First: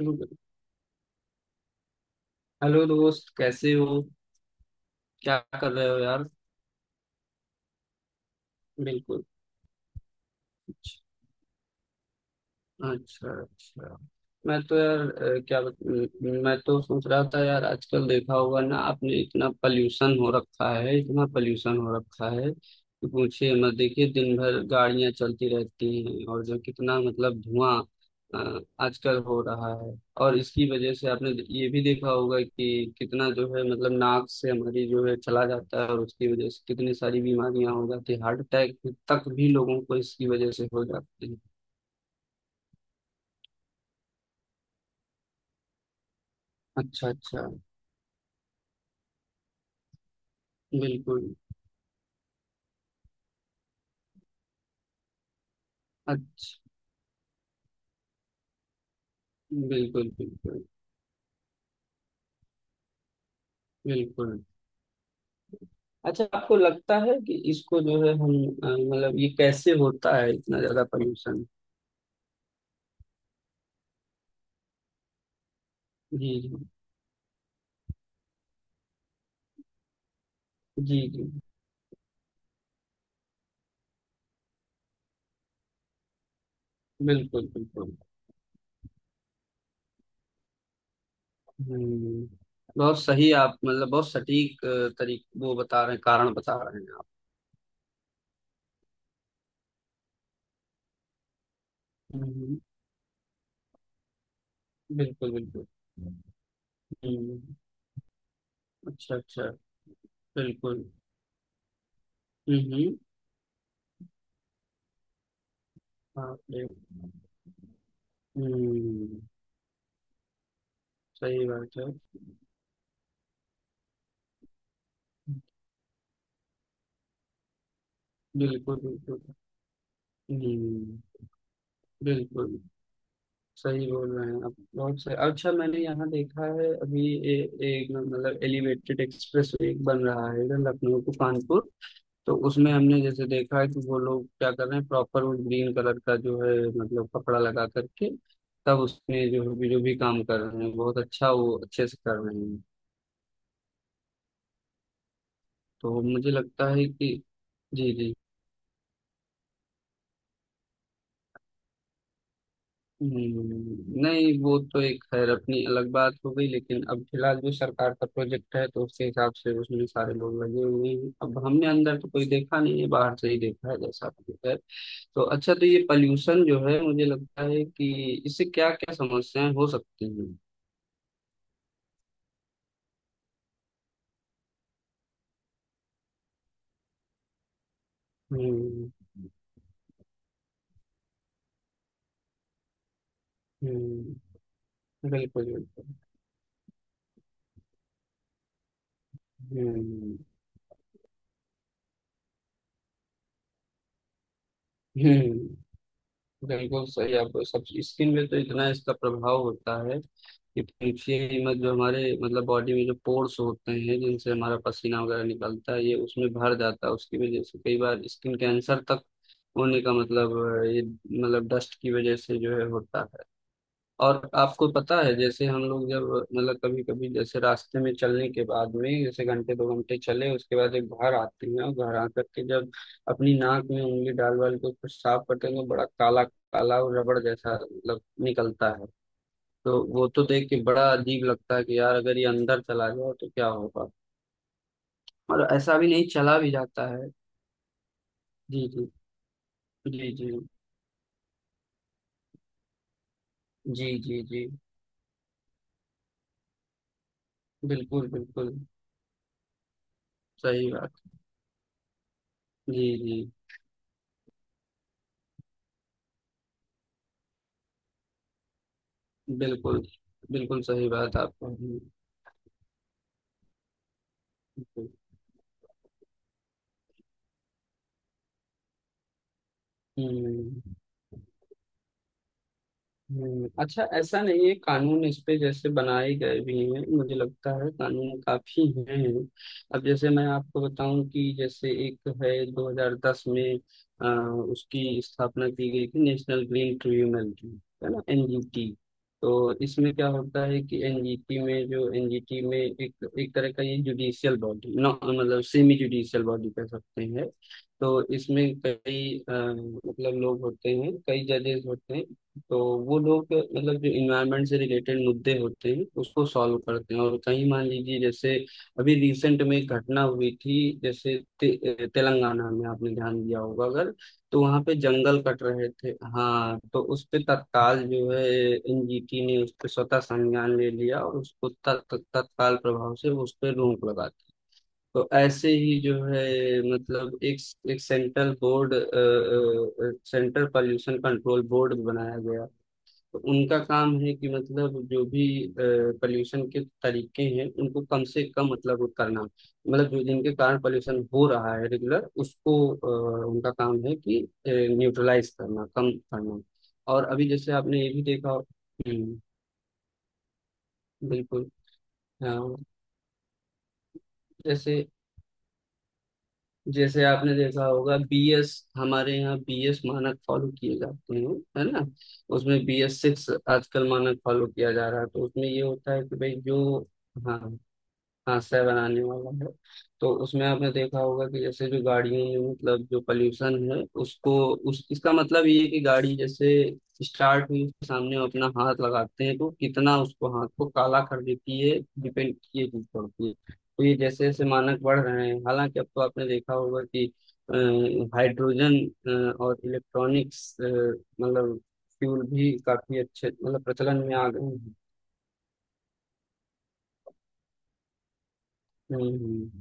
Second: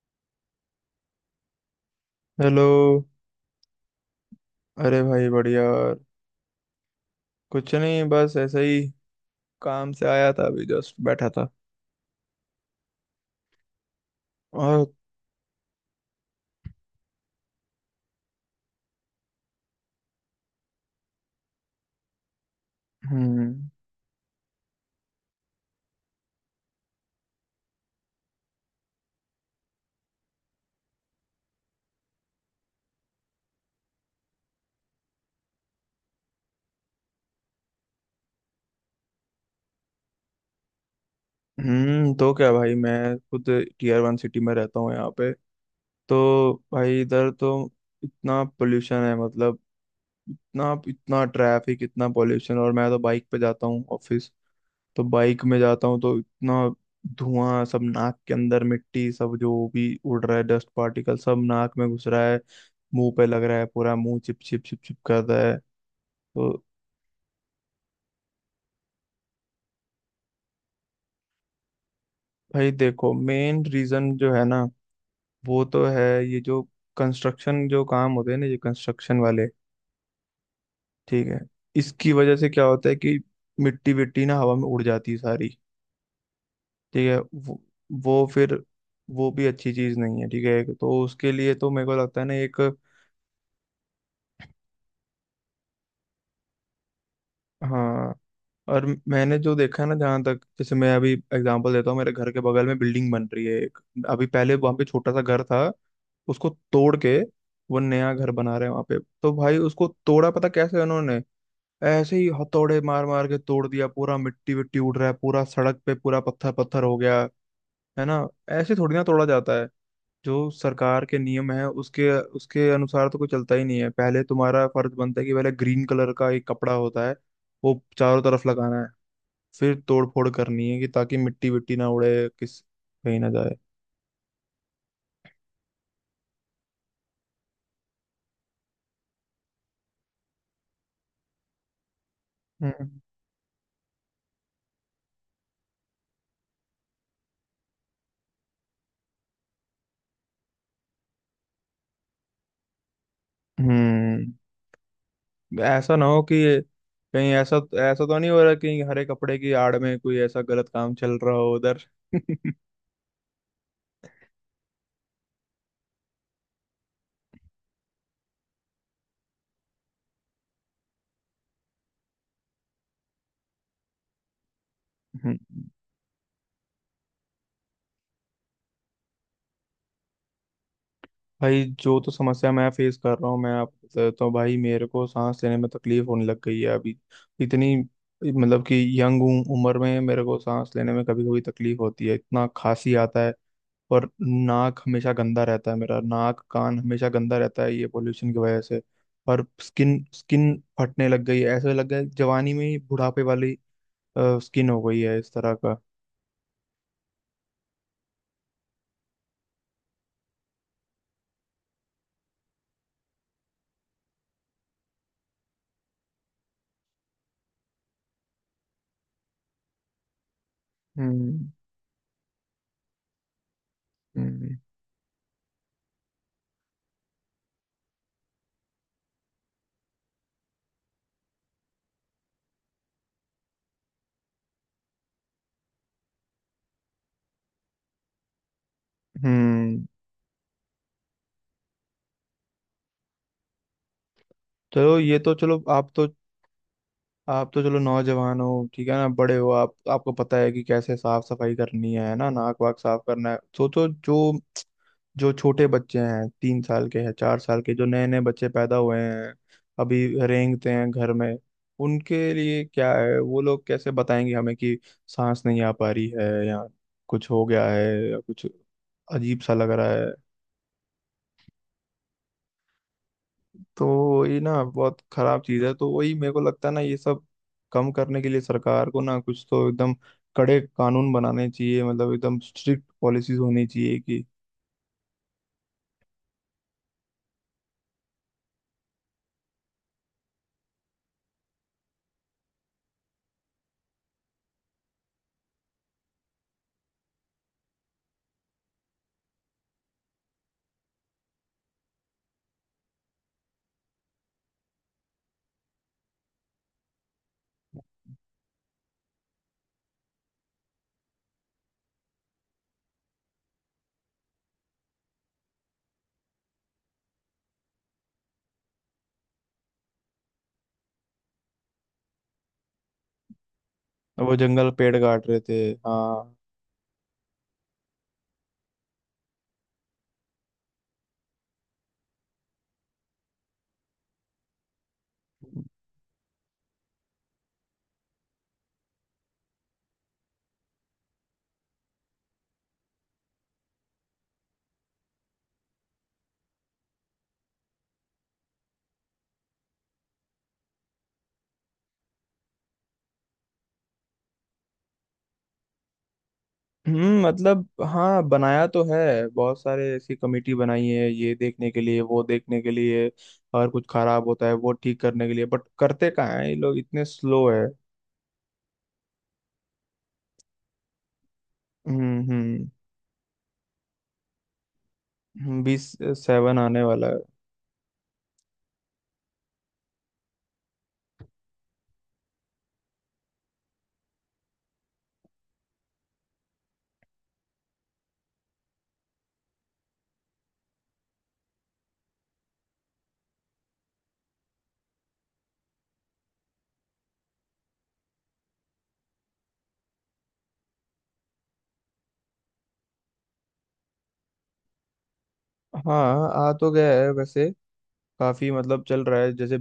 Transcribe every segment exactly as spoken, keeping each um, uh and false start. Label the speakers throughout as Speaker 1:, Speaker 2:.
Speaker 1: Hello
Speaker 2: hello.
Speaker 1: दोस्त। कैसे हो?
Speaker 2: अरे भाई
Speaker 1: क्या
Speaker 2: बढ़िया
Speaker 1: कर रहे
Speaker 2: यार।
Speaker 1: हो यार?
Speaker 2: कुछ नहीं, बस ऐसे ही
Speaker 1: बिल्कुल।
Speaker 2: काम से आया था, अभी जस्ट बैठा था।
Speaker 1: अच्छा अच्छा। मैं तो
Speaker 2: और
Speaker 1: यार अ, क्या बत- म- मैं तो सोच रहा था यार, आजकल देखा होगा ना आपने, इतना पल्यूशन हो रखा है, इतना पल्यूशन हो रखा है कि पूछिए
Speaker 2: हम्म।
Speaker 1: मत। देखिए दिन भर गाड़ियां चलती रहती हैं और जो कितना मतलब धुआं अ, आजकल हो रहा है। और इसकी वजह से आपने ये भी देखा होगा कि कितना जो है मतलब नाक से हमारी जो है चला जाता है और उसकी वजह से कितनी सारी बीमारियां हो जाती है, हार्ट अटैक तक भी लोगों को इसकी वजह से हो जाती है।
Speaker 2: हम्म, तो क्या भाई, मैं खुद टीयर वन सिटी में रहता हूँ यहाँ पे। तो भाई
Speaker 1: अच्छा
Speaker 2: इधर
Speaker 1: अच्छा।
Speaker 2: तो इतना पोल्यूशन है, मतलब इतना इतना
Speaker 1: बिल्कुल।
Speaker 2: ट्रैफिक, इतना पोल्यूशन। और मैं तो बाइक पे जाता हूँ ऑफिस, तो बाइक में जाता हूँ तो
Speaker 1: अच्छा।
Speaker 2: इतना धुआं सब नाक के अंदर, मिट्टी सब जो भी
Speaker 1: बिल्कुल
Speaker 2: उड़ रहा है,
Speaker 1: बिल्कुल।
Speaker 2: डस्ट पार्टिकल सब नाक में घुस रहा है, मुंह पे लग रहा है, पूरा मुंह
Speaker 1: बिल्कुल।
Speaker 2: चिप चिप चिप चिप कर रहा है।
Speaker 1: अच्छा, आपको
Speaker 2: तो
Speaker 1: लगता है कि इसको जो है हम अ, मतलब ये कैसे होता है इतना ज्यादा पॉल्यूशन?
Speaker 2: भाई देखो, मेन रीजन जो है ना, वो तो है
Speaker 1: जी
Speaker 2: ये
Speaker 1: जी।
Speaker 2: जो कंस्ट्रक्शन जो काम होते हैं ना, ये कंस्ट्रक्शन वाले,
Speaker 1: जी जी।
Speaker 2: ठीक है। इसकी वजह से क्या होता है कि मिट्टी विट्टी ना हवा में उड़ जाती है सारी, ठीक है।
Speaker 1: बिल्कुल
Speaker 2: वो,
Speaker 1: बिल्कुल।
Speaker 2: वो फिर वो भी अच्छी चीज नहीं है, ठीक है। तो उसके लिए तो मेरे को लगता है
Speaker 1: हम्म।
Speaker 2: ना एक।
Speaker 1: बहुत सही आप मतलब बहुत सटीक तरीके वो बता रहे हैं, कारण बता रहे हैं आप।
Speaker 2: हाँ, और मैंने जो देखा है ना, जहाँ तक, जैसे मैं अभी एग्जांपल देता हूँ, मेरे घर के
Speaker 1: हम्म।
Speaker 2: बगल में बिल्डिंग बन रही है एक। अभी पहले वहाँ पे छोटा सा
Speaker 1: बिल्कुल
Speaker 2: घर था,
Speaker 1: बिल्कुल।
Speaker 2: उसको तोड़ के
Speaker 1: हम्म।
Speaker 2: वो नया घर बना रहे हैं वहाँ पे।
Speaker 1: अच्छा
Speaker 2: तो
Speaker 1: अच्छा।
Speaker 2: भाई उसको तोड़ा पता कैसे
Speaker 1: बिल्कुल।
Speaker 2: उन्होंने, ऐसे ही हथौड़े
Speaker 1: हम्म।
Speaker 2: मार मार के तोड़ दिया पूरा, मिट्टी विट्टी उड़ रहा है पूरा, सड़क पे पूरा
Speaker 1: बाप
Speaker 2: पत्थर
Speaker 1: रे।
Speaker 2: पत्थर हो गया, है ना। ऐसे थोड़ी ना
Speaker 1: हम्म।
Speaker 2: तोड़ा जाता है। जो सरकार के
Speaker 1: सही
Speaker 2: नियम है
Speaker 1: बात है।
Speaker 2: उसके उसके अनुसार तो कोई चलता ही नहीं है। पहले तुम्हारा फर्ज बनता है कि पहले ग्रीन कलर का एक कपड़ा होता है, वो चारों तरफ
Speaker 1: बिल्कुल
Speaker 2: लगाना है,
Speaker 1: बिल्कुल।
Speaker 2: फिर तोड़ फोड़ करनी है, कि
Speaker 1: हम्म।
Speaker 2: ताकि मिट्टी विट्टी ना उड़े,
Speaker 1: बिल्कुल
Speaker 2: किस कहीं ना जाए।
Speaker 1: सही बोल रहे हैं आप, बहुत सही। अच्छा, मैंने यहाँ देखा है अभी ए, एक मतलब एलिवेटेड एक्सप्रेस एक बन रहा है इधर लखनऊ टू कानपुर। तो उसमें
Speaker 2: हम्म।
Speaker 1: हमने जैसे देखा है कि वो लोग क्या कर रहे हैं, प्रॉपर वो ग्रीन कलर का जो है मतलब कपड़ा लगा करके, तब उसमें जो भी जो भी काम कर रहे हैं बहुत अच्छा, वो अच्छे से कर रहे हैं।
Speaker 2: हम्म, ऐसा
Speaker 1: तो
Speaker 2: ना हो
Speaker 1: मुझे
Speaker 2: कि
Speaker 1: लगता है कि
Speaker 2: कहीं ऐसा
Speaker 1: जी
Speaker 2: ऐसा
Speaker 1: जी।
Speaker 2: तो नहीं हो रहा कि हरे कपड़े की आड़ में कोई ऐसा गलत काम चल रहा हो उधर।
Speaker 1: हम्म, नहीं वो तो एक खैर अपनी अलग बात हो गई, लेकिन अब फिलहाल जो सरकार का प्रोजेक्ट है तो उसके हिसाब से उसमें सारे लोग लगे हुए हैं। अब हमने अंदर तो कोई देखा नहीं है, बाहर से ही देखा है जैसा आपने कहा। तो
Speaker 2: हम्म।
Speaker 1: अच्छा, तो ये पॉल्यूशन जो है मुझे लगता है कि इससे क्या क्या समस्याएं हो सकती हैं?
Speaker 2: भाई जो तो समस्या मैं फेस कर रहा हूँ, मैं आपको बता देता हूँ भाई। मेरे को सांस लेने में तकलीफ होने लग गई है अभी, इतनी, मतलब कि
Speaker 1: हम्म।
Speaker 2: यंग उम्र में मेरे को सांस लेने में कभी कभी तकलीफ होती है, इतना खांसी आता है। और
Speaker 1: हम्म।
Speaker 2: नाक हमेशा गंदा
Speaker 1: बिल्कुल
Speaker 2: रहता है,
Speaker 1: बिल्कुल।
Speaker 2: मेरा नाक कान हमेशा गंदा रहता है, ये पोल्यूशन की वजह से। और स्किन
Speaker 1: हम्म।
Speaker 2: स्किन फटने लग गई है, ऐसे लग गया है जवानी में ही बुढ़ापे वाली स्किन हो गई है, इस तरह
Speaker 1: हम्म।
Speaker 2: का।
Speaker 1: बिल्कुल सही। आप सब स्किन में तो इतना इसका प्रभाव होता है कि पूछिए ही मत। जो हमारे मतलब बॉडी में जो पोर्स होते हैं जिनसे हमारा पसीना वगैरह निकलता है, ये उसमें भर जाता है, उसकी वजह से कई बार स्किन कैंसर तक होने का मतलब अ, ये मतलब
Speaker 2: हम्म।
Speaker 1: डस्ट की वजह से जो है होता है। और
Speaker 2: हम्म।
Speaker 1: आपको पता है जैसे हम लोग जब मतलब कभी कभी जैसे रास्ते में चलने के बाद में, जैसे घंटे दो घंटे चले उसके बाद एक घर आते हैं और घर आकर के जब अपनी नाक में उंगली डाल वाल के कुछ साफ करते हैं तो बड़ा काला काला और रबड़ जैसा मतलब निकलता है। तो
Speaker 2: हम्म।
Speaker 1: वो तो देख के बड़ा अजीब लगता है कि यार अगर ये अंदर चला जाए तो क्या होगा।
Speaker 2: चलो ये तो,
Speaker 1: और
Speaker 2: चलो
Speaker 1: ऐसा भी
Speaker 2: आप तो
Speaker 1: नहीं, चला भी जाता है।
Speaker 2: आप तो चलो नौजवान हो,
Speaker 1: जी
Speaker 2: ठीक
Speaker 1: जी।
Speaker 2: है ना, बड़े हो आप,
Speaker 1: जी
Speaker 2: आपको
Speaker 1: जी।
Speaker 2: पता है कि कैसे साफ सफाई करनी है है ना, नाक वाक साफ करना है। सोचो
Speaker 1: जी जी
Speaker 2: जो
Speaker 1: जी।
Speaker 2: जो छोटे बच्चे हैं, तीन साल के हैं, चार साल के, जो नए
Speaker 1: बिल्कुल
Speaker 2: नए बच्चे
Speaker 1: बिल्कुल।
Speaker 2: पैदा हुए हैं, अभी
Speaker 1: सही
Speaker 2: रेंगते हैं
Speaker 1: बात।
Speaker 2: घर में, उनके लिए
Speaker 1: जी
Speaker 2: क्या है?
Speaker 1: जी।
Speaker 2: वो लोग कैसे बताएंगे हमें कि सांस नहीं आ पा रही है, या कुछ हो गया है, या कुछ अजीब सा लग
Speaker 1: बिल्कुल।
Speaker 2: रहा है।
Speaker 1: बिल्कुल सही बात आपको।
Speaker 2: तो ये ना बहुत खराब चीज है। तो वही मेरे को लगता है ना, ये सब कम करने के लिए सरकार को ना कुछ तो एकदम कड़े
Speaker 1: हम्म।
Speaker 2: कानून बनाने चाहिए, मतलब एकदम स्ट्रिक्ट पॉलिसीज
Speaker 1: हम्म,
Speaker 2: होनी
Speaker 1: अच्छा
Speaker 2: चाहिए
Speaker 1: ऐसा
Speaker 2: कि।
Speaker 1: नहीं है कानून इस पे जैसे बनाए गए भी हैं, मुझे लगता है कानून काफी हैं। अब जैसे मैं आपको बताऊं कि जैसे एक है दो हज़ार दस में अ, उसकी स्थापना की गई थी नेशनल ग्रीन ट्रिब्यूनल की। है ना, एनजीटी। तो इसमें क्या होता है कि एनजीटी में जो एनजीटी में एक एक तरह का ये जुडिशियल बॉडी ना, मतलब सेमी जुडिशियल बॉडी कह सकते हैं। तो इसमें कई अ, मतलब लोग होते हैं, कई जजेस होते हैं। तो वो लोग मतलब जो इन्वायरमेंट से रिलेटेड मुद्दे होते हैं उसको सॉल्व करते हैं। और कहीं मान लीजिए, जैसे अभी रिसेंट में एक घटना हुई थी, जैसे ते, तेलंगाना में आपने ध्यान दिया होगा अगर,
Speaker 2: वो
Speaker 1: तो वहाँ
Speaker 2: जंगल
Speaker 1: पे
Speaker 2: पेड़
Speaker 1: जंगल
Speaker 2: काट रहे
Speaker 1: कट
Speaker 2: थे।
Speaker 1: रहे थे।
Speaker 2: हाँ।
Speaker 1: हाँ, तो उस पे तत्काल जो है एनजीटी ने उस पे स्वतः संज्ञान ले लिया और उसको तत्- तत्- तत्काल प्रभाव से उस पे रोक लगा दी। तो ऐसे ही जो है मतलब एक एक central board, central pollution control board बनाया गया। तो उनका काम है कि मतलब जो भी पॉल्यूशन के तरीके हैं उनको कम से कम मतलब वो करना, मतलब जो जिनके कारण पॉल्यूशन हो रहा है रेगुलर उसको अ, उनका काम है कि न्यूट्रलाइज करना, कम करना। और
Speaker 2: हम्म,
Speaker 1: अभी जैसे
Speaker 2: मतलब
Speaker 1: आपने ये भी
Speaker 2: हाँ,
Speaker 1: देखा हो-
Speaker 2: बनाया तो है,
Speaker 1: हम्म।
Speaker 2: बहुत सारे ऐसी कमेटी बनाई है ये
Speaker 1: बिल्कुल।
Speaker 2: देखने के लिए, वो
Speaker 1: हाँ।
Speaker 2: देखने के लिए, और कुछ खराब होता है वो
Speaker 1: जैसे
Speaker 2: ठीक करने के लिए, बट करते कहाँ है ये लोग, इतने
Speaker 1: जैसे आपने
Speaker 2: स्लो है।
Speaker 1: देखा होगा बीएस, हमारे यहाँ बीएस मानक फॉलो किए जाते हैं है ना।
Speaker 2: हम्म।
Speaker 1: उसमें
Speaker 2: हम्म।
Speaker 1: बीएस सिक्स आजकल मानक फॉलो किया जा रहा है। तो उसमें ये
Speaker 2: हम्म, बीस
Speaker 1: होता है कि भाई
Speaker 2: सेवन
Speaker 1: जो
Speaker 2: आने वाला है।
Speaker 1: हाँ हाँ सह बनाने वाला है। तो उसमें आपने देखा होगा कि जैसे जो गाड़ियों में मतलब जो पोल्यूशन है उसको उस, इसका मतलब ये है कि गाड़ी जैसे स्टार्ट हुई उसके सामने हम अपना हाथ लगाते हैं तो कितना उसको हाथ को काला कर देती है, डिपेंड ये चीज पड़ती है। तो ये जैसे जैसे मानक बढ़ रहे हैं, हालांकि अब तो आपने देखा होगा कि अ, हाइड्रोजन अ, और इलेक्ट्रॉनिक्स अ, मतलब फ्यूल भी काफी अच्छे मतलब प्रचलन में आ गए हैं।
Speaker 2: हाँ आ तो गया है वैसे, काफी मतलब
Speaker 1: हम्म,
Speaker 2: चल रहा है
Speaker 1: हम्म।
Speaker 2: जैसे,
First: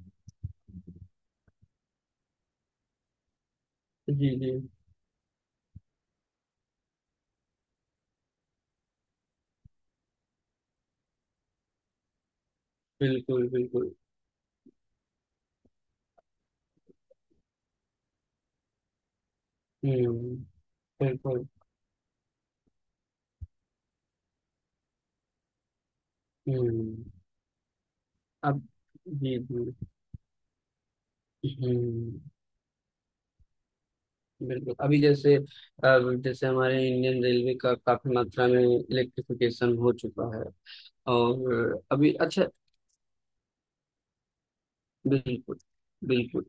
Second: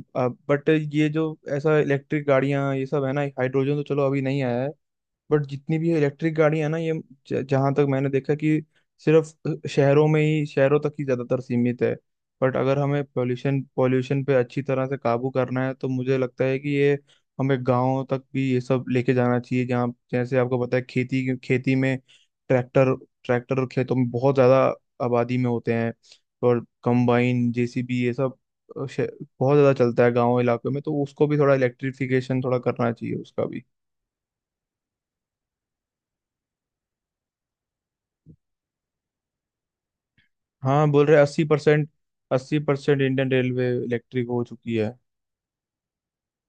Speaker 2: बट ये जो, ऐसा इलेक्ट्रिक गाड़ियां ये सब है ना, हाइड्रोजन तो चलो अभी
Speaker 1: जी
Speaker 2: नहीं
Speaker 1: जी।
Speaker 2: आया है, बट जितनी भी इलेक्ट्रिक गाड़ी है ना, ये ज- जहाँ तक मैंने देखा कि सिर्फ शहरों में ही, शहरों तक ही ज़्यादातर सीमित है। बट अगर हमें
Speaker 1: बिल्कुल
Speaker 2: पोल्यूशन
Speaker 1: बिल्कुल।
Speaker 2: पोल्यूशन पे अच्छी तरह से काबू करना है तो मुझे लगता है कि ये हमें गाँव तक भी ये सब लेके जाना चाहिए, जहाँ,
Speaker 1: हम्म।
Speaker 2: जैसे आपको पता है खेती,
Speaker 1: बिल्कुल।
Speaker 2: खेती में ट्रैक्टर ट्रैक्टर खेतों में बहुत ज़्यादा आबादी में होते हैं, और
Speaker 1: हम्म।
Speaker 2: कंबाइन, जेसीबी ये सब
Speaker 1: अब
Speaker 2: अ, शे-
Speaker 1: जी
Speaker 2: बहुत
Speaker 1: जी।
Speaker 2: ज़्यादा चलता है गाँव इलाकों में, तो उसको भी थोड़ा
Speaker 1: हम्म।
Speaker 2: इलेक्ट्रिफिकेशन थोड़ा करना चाहिए उसका भी।
Speaker 1: बिल्कुल। अभी जैसे अब जैसे हमारे इंडियन रेलवे का काफी मात्रा में इलेक्ट्रिफिकेशन हो चुका है
Speaker 2: हाँ, बोल रहे अस्सी
Speaker 1: और
Speaker 2: परसेंट
Speaker 1: अभी अच्छा
Speaker 2: अस्सी परसेंट इंडियन रेलवे इलेक्ट्रिक हो चुकी है।
Speaker 1: बिल्कुल बिल्कुल।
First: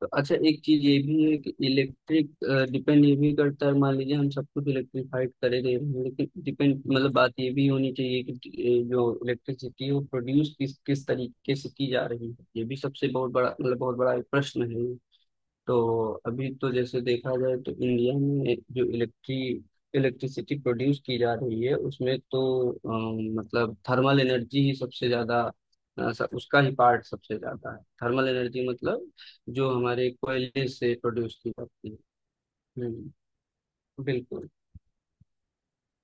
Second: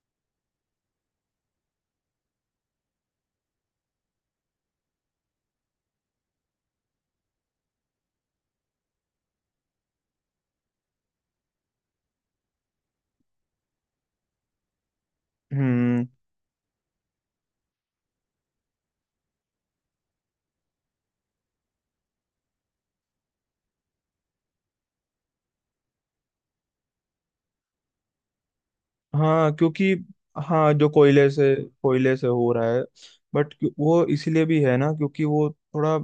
Speaker 1: तो अच्छा, एक चीज ये भी है कि इलेक्ट्रिक डिपेंड ये भी करता है। मान लीजिए हम सब कुछ इलेक्ट्रिफाइड करे दे रहे हैं, लेकिन डिपेंड मतलब बात ये भी होनी चाहिए कि अ, जो इलेक्ट्रिसिटी है वो प्रोड्यूस किस किस तरीके से की जा रही है, ये भी सबसे बहुत बड़ा मतलब बहुत बड़ा एक प्रश्न है।
Speaker 2: हम्म।
Speaker 1: तो अभी तो जैसे देखा जाए तो इंडिया में जो इलेक्ट्री इलेक्ट्रिसिटी प्रोड्यूस की जा रही है उसमें तो अम, मतलब थर्मल एनर्जी ही सबसे ज्यादा अ, स- उसका ही पार्ट सबसे ज्यादा है, थर्मल एनर्जी मतलब
Speaker 2: हाँ
Speaker 1: जो
Speaker 2: क्योंकि,
Speaker 1: हमारे कोयले
Speaker 2: हाँ जो
Speaker 1: से
Speaker 2: कोयले
Speaker 1: प्रोड्यूस की
Speaker 2: से
Speaker 1: जाती है।
Speaker 2: कोयले से हो रहा है।
Speaker 1: हम्म।
Speaker 2: बट वो इसीलिए
Speaker 1: बिल्कुल।
Speaker 2: भी है ना, क्योंकि वो थोड़ा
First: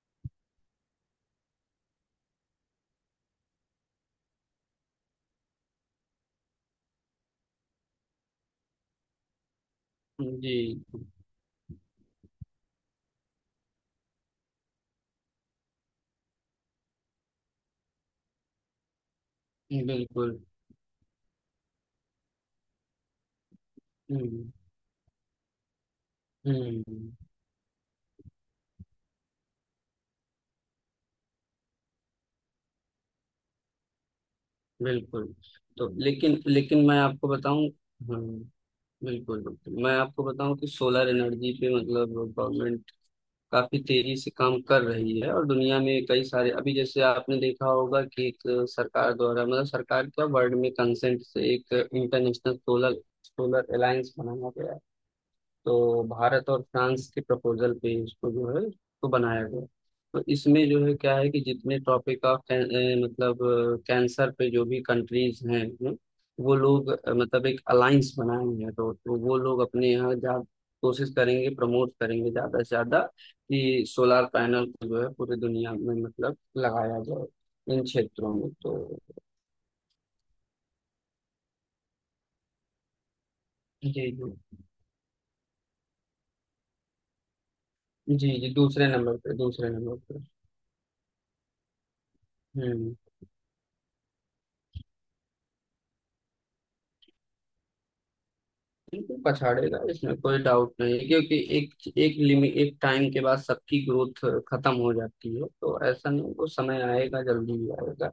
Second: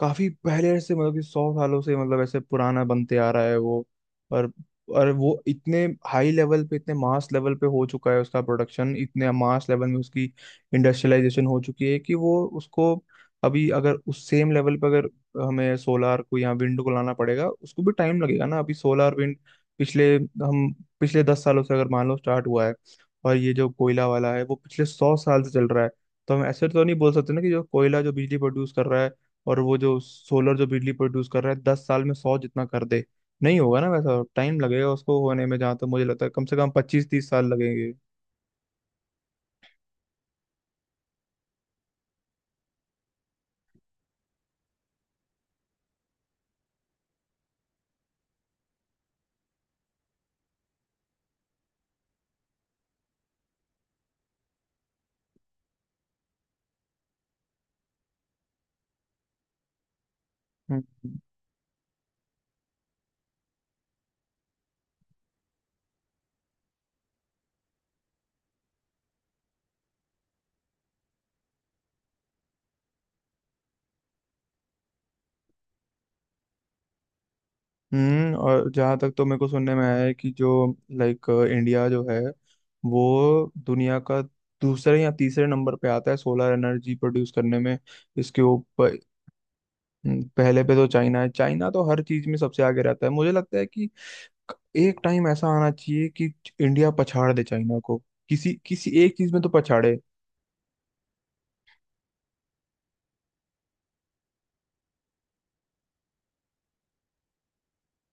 Speaker 2: काफी पहले से, मतलब कि सौ सालों से मतलब ऐसे पुराना बनते आ रहा है वो। और और वो इतने हाई लेवल पे, इतने मास लेवल पे हो चुका है उसका प्रोडक्शन, इतने मास लेवल में उसकी
Speaker 1: जी।
Speaker 2: इंडस्ट्रियलाइजेशन हो चुकी है कि वो उसको, अभी अगर उस सेम लेवल पे अगर हमें सोलार को या विंड को लाना पड़ेगा, उसको भी टाइम लगेगा ना। अभी सोलार विंड पिछले
Speaker 1: बिल्कुल।
Speaker 2: हम पिछले दस सालों से अगर मान लो स्टार्ट हुआ है, और ये जो कोयला वाला है
Speaker 1: हम्म।
Speaker 2: वो पिछले सौ साल से चल रहा है। तो हम ऐसे तो नहीं बोल
Speaker 1: हम्म।
Speaker 2: सकते ना कि जो कोयला जो बिजली प्रोड्यूस कर रहा है, और वो जो सोलर जो बिजली प्रोड्यूस कर रहा है, दस साल में सौ जितना कर दे, नहीं होगा ना वैसा। टाइम लगेगा उसको
Speaker 1: बिल्कुल।
Speaker 2: होने में, जहाँ तक
Speaker 1: तो
Speaker 2: मुझे लगता है
Speaker 1: लेकिन
Speaker 2: कम से कम
Speaker 1: लेकिन मैं
Speaker 2: पच्चीस
Speaker 1: आपको
Speaker 2: तीस साल
Speaker 1: बताऊं
Speaker 2: लगेंगे।
Speaker 1: हम्म बिल्कुल बिल्कुल मैं आपको बताऊं कि सोलर एनर्जी पे मतलब गवर्नमेंट काफी तेजी से काम कर रही है। और दुनिया में कई सारे अभी जैसे आपने देखा होगा कि एक सरकार द्वारा मतलब सरकार क्या वर्ल्ड में कंसेंट से एक इंटरनेशनल सोलर सोलर अलायंस बनाया गया है। तो भारत और फ्रांस के प्रपोजल पे इसको जो है इसको बनाया गया। तो इसमें जो है
Speaker 2: हम्म।
Speaker 1: क्या है कि जितने टॉपिक ऑफ मतलब कैंसर पे जो भी कंट्रीज हैं हैं, वो लोग अ, मतलब एक अलायंस बनाए हैं, तो, तो वो लोग अपने यहाँ जा कोशिश करेंगे, प्रमोट करेंगे ज्यादा से ज्यादा कि सोलार पैनल को जो है पूरी दुनिया में मतलब लगाया जाए इन क्षेत्रों
Speaker 2: हम्म,
Speaker 1: में
Speaker 2: और जहाँ
Speaker 1: तो
Speaker 2: तक तो मेरे को सुनने में आया है कि जो लाइक इंडिया जो है वो
Speaker 1: जी
Speaker 2: दुनिया
Speaker 1: जी।
Speaker 2: का दूसरे या तीसरे नंबर पे आता है सोलर एनर्जी प्रोड्यूस करने में।
Speaker 1: जी
Speaker 2: इसके
Speaker 1: जी। दूसरे
Speaker 2: ऊपर।
Speaker 1: नंबर पे, दूसरे नंबर
Speaker 2: हम्म,
Speaker 1: पे।
Speaker 2: पहले पे तो चाइना है, चाइना तो हर चीज में सबसे आगे
Speaker 1: हम्म।
Speaker 2: रहता है। मुझे लगता है कि एक टाइम ऐसा आना चाहिए कि इंडिया पछाड़ दे चाइना को, किसी किसी एक
Speaker 1: बिल्कुल
Speaker 2: चीज में तो
Speaker 1: पछाड़ेगा,
Speaker 2: पछाड़े।
Speaker 1: इसमें कोई डाउट नहीं है, क्योंकि एक एक लिमिट एक टाइम के बाद सबकी ग्रोथ खत्म हो जाती है। तो ऐसा नहीं, वो समय आएगा, जल्दी ही आएगा।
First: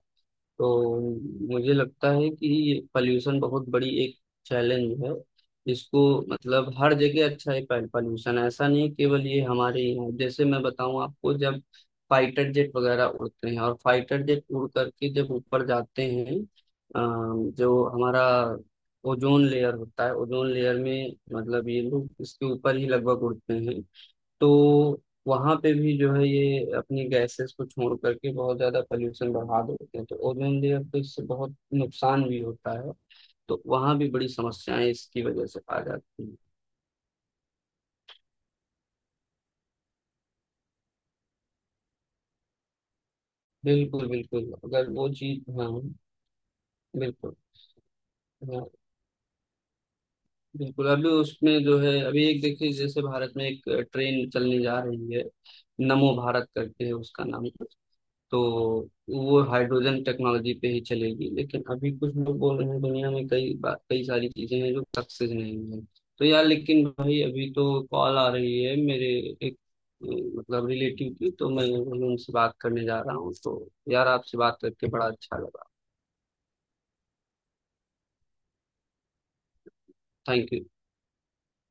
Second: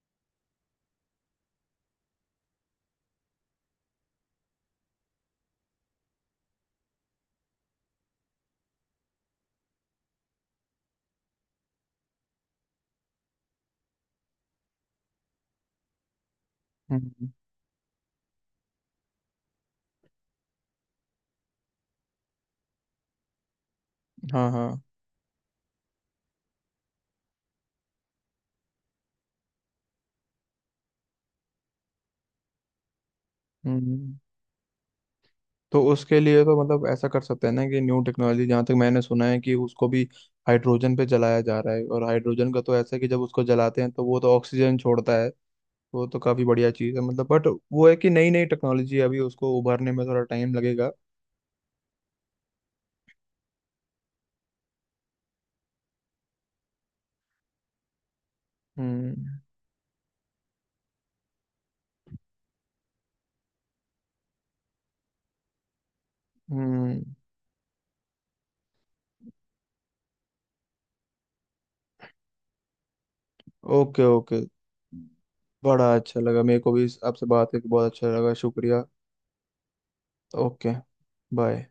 Speaker 1: तो मुझे लगता है कि ये पॉल्यूशन बहुत बड़ी एक चैलेंज है। इसको मतलब हर जगह अच्छा है पॉल्यूशन ऐसा नहीं, केवल ये हमारे यहाँ। जैसे मैं बताऊँ आपको, जब फाइटर जेट वगैरह उड़ते हैं और फाइटर जेट उड़ करके जब ऊपर जाते हैं
Speaker 2: हम्म।
Speaker 1: अम, जो हमारा ओजोन लेयर होता है, ओजोन लेयर में मतलब ये लोग इसके ऊपर ही लगभग उड़ते हैं। तो
Speaker 2: हाँ हाँ।
Speaker 1: वहां पे भी जो है ये अपनी गैसेस को छोड़ करके बहुत ज्यादा पोल्यूशन बढ़ा देते हैं, तो ओजोन लेयर पे इससे बहुत नुकसान भी होता है। तो वहां भी
Speaker 2: हम्म।
Speaker 1: बड़ी समस्याएं इसकी वजह से आ
Speaker 2: तो उसके
Speaker 1: जाती हैं।
Speaker 2: लिए तो मतलब ऐसा कर सकते हैं ना कि न्यू टेक्नोलॉजी, जहाँ तक मैंने सुना है कि उसको भी हाइड्रोजन पे जलाया जा रहा है, और हाइड्रोजन का तो ऐसा है कि जब उसको जलाते हैं तो
Speaker 1: बिल्कुल
Speaker 2: वो तो
Speaker 1: बिल्कुल,
Speaker 2: ऑक्सीजन
Speaker 1: अगर वो
Speaker 2: छोड़ता है।
Speaker 1: चीज हाँ
Speaker 2: वो तो काफी बढ़िया चीज है मतलब,
Speaker 1: बिल्कुल।
Speaker 2: बट वो है कि नई नई
Speaker 1: हाँ
Speaker 2: टेक्नोलॉजी है, अभी उसको उभरने में थोड़ा टाइम
Speaker 1: बिल्कुल।
Speaker 2: लगेगा।
Speaker 1: अभी उसमें जो है अभी एक देखिए, जैसे भारत में एक ट्रेन चलने जा रही है, नमो भारत करके है उसका नाम। तो
Speaker 2: हम्म।
Speaker 1: वो हाइड्रोजन टेक्नोलॉजी पे ही चलेगी, लेकिन अभी कुछ लोग बोल रहे हैं दुनिया में कई बा- कई सारी चीजें हैं जो सक्सेस नहीं है। तो यार लेकिन
Speaker 2: हम्म।
Speaker 1: भाई अभी तो कॉल आ रही है मेरे एक अ, मतलब रिलेटिव की, तो मैं उनसे बात करने जा रहा हूँ। तो
Speaker 2: ओके
Speaker 1: यार आपसे
Speaker 2: ओके।
Speaker 1: बात करके बड़ा अच्छा लगा।
Speaker 2: बड़ा अच्छा लगा, मेरे को भी आपसे बात करके बहुत अच्छा लगा, शुक्रिया।
Speaker 1: Thank you.
Speaker 2: ओके। बाय।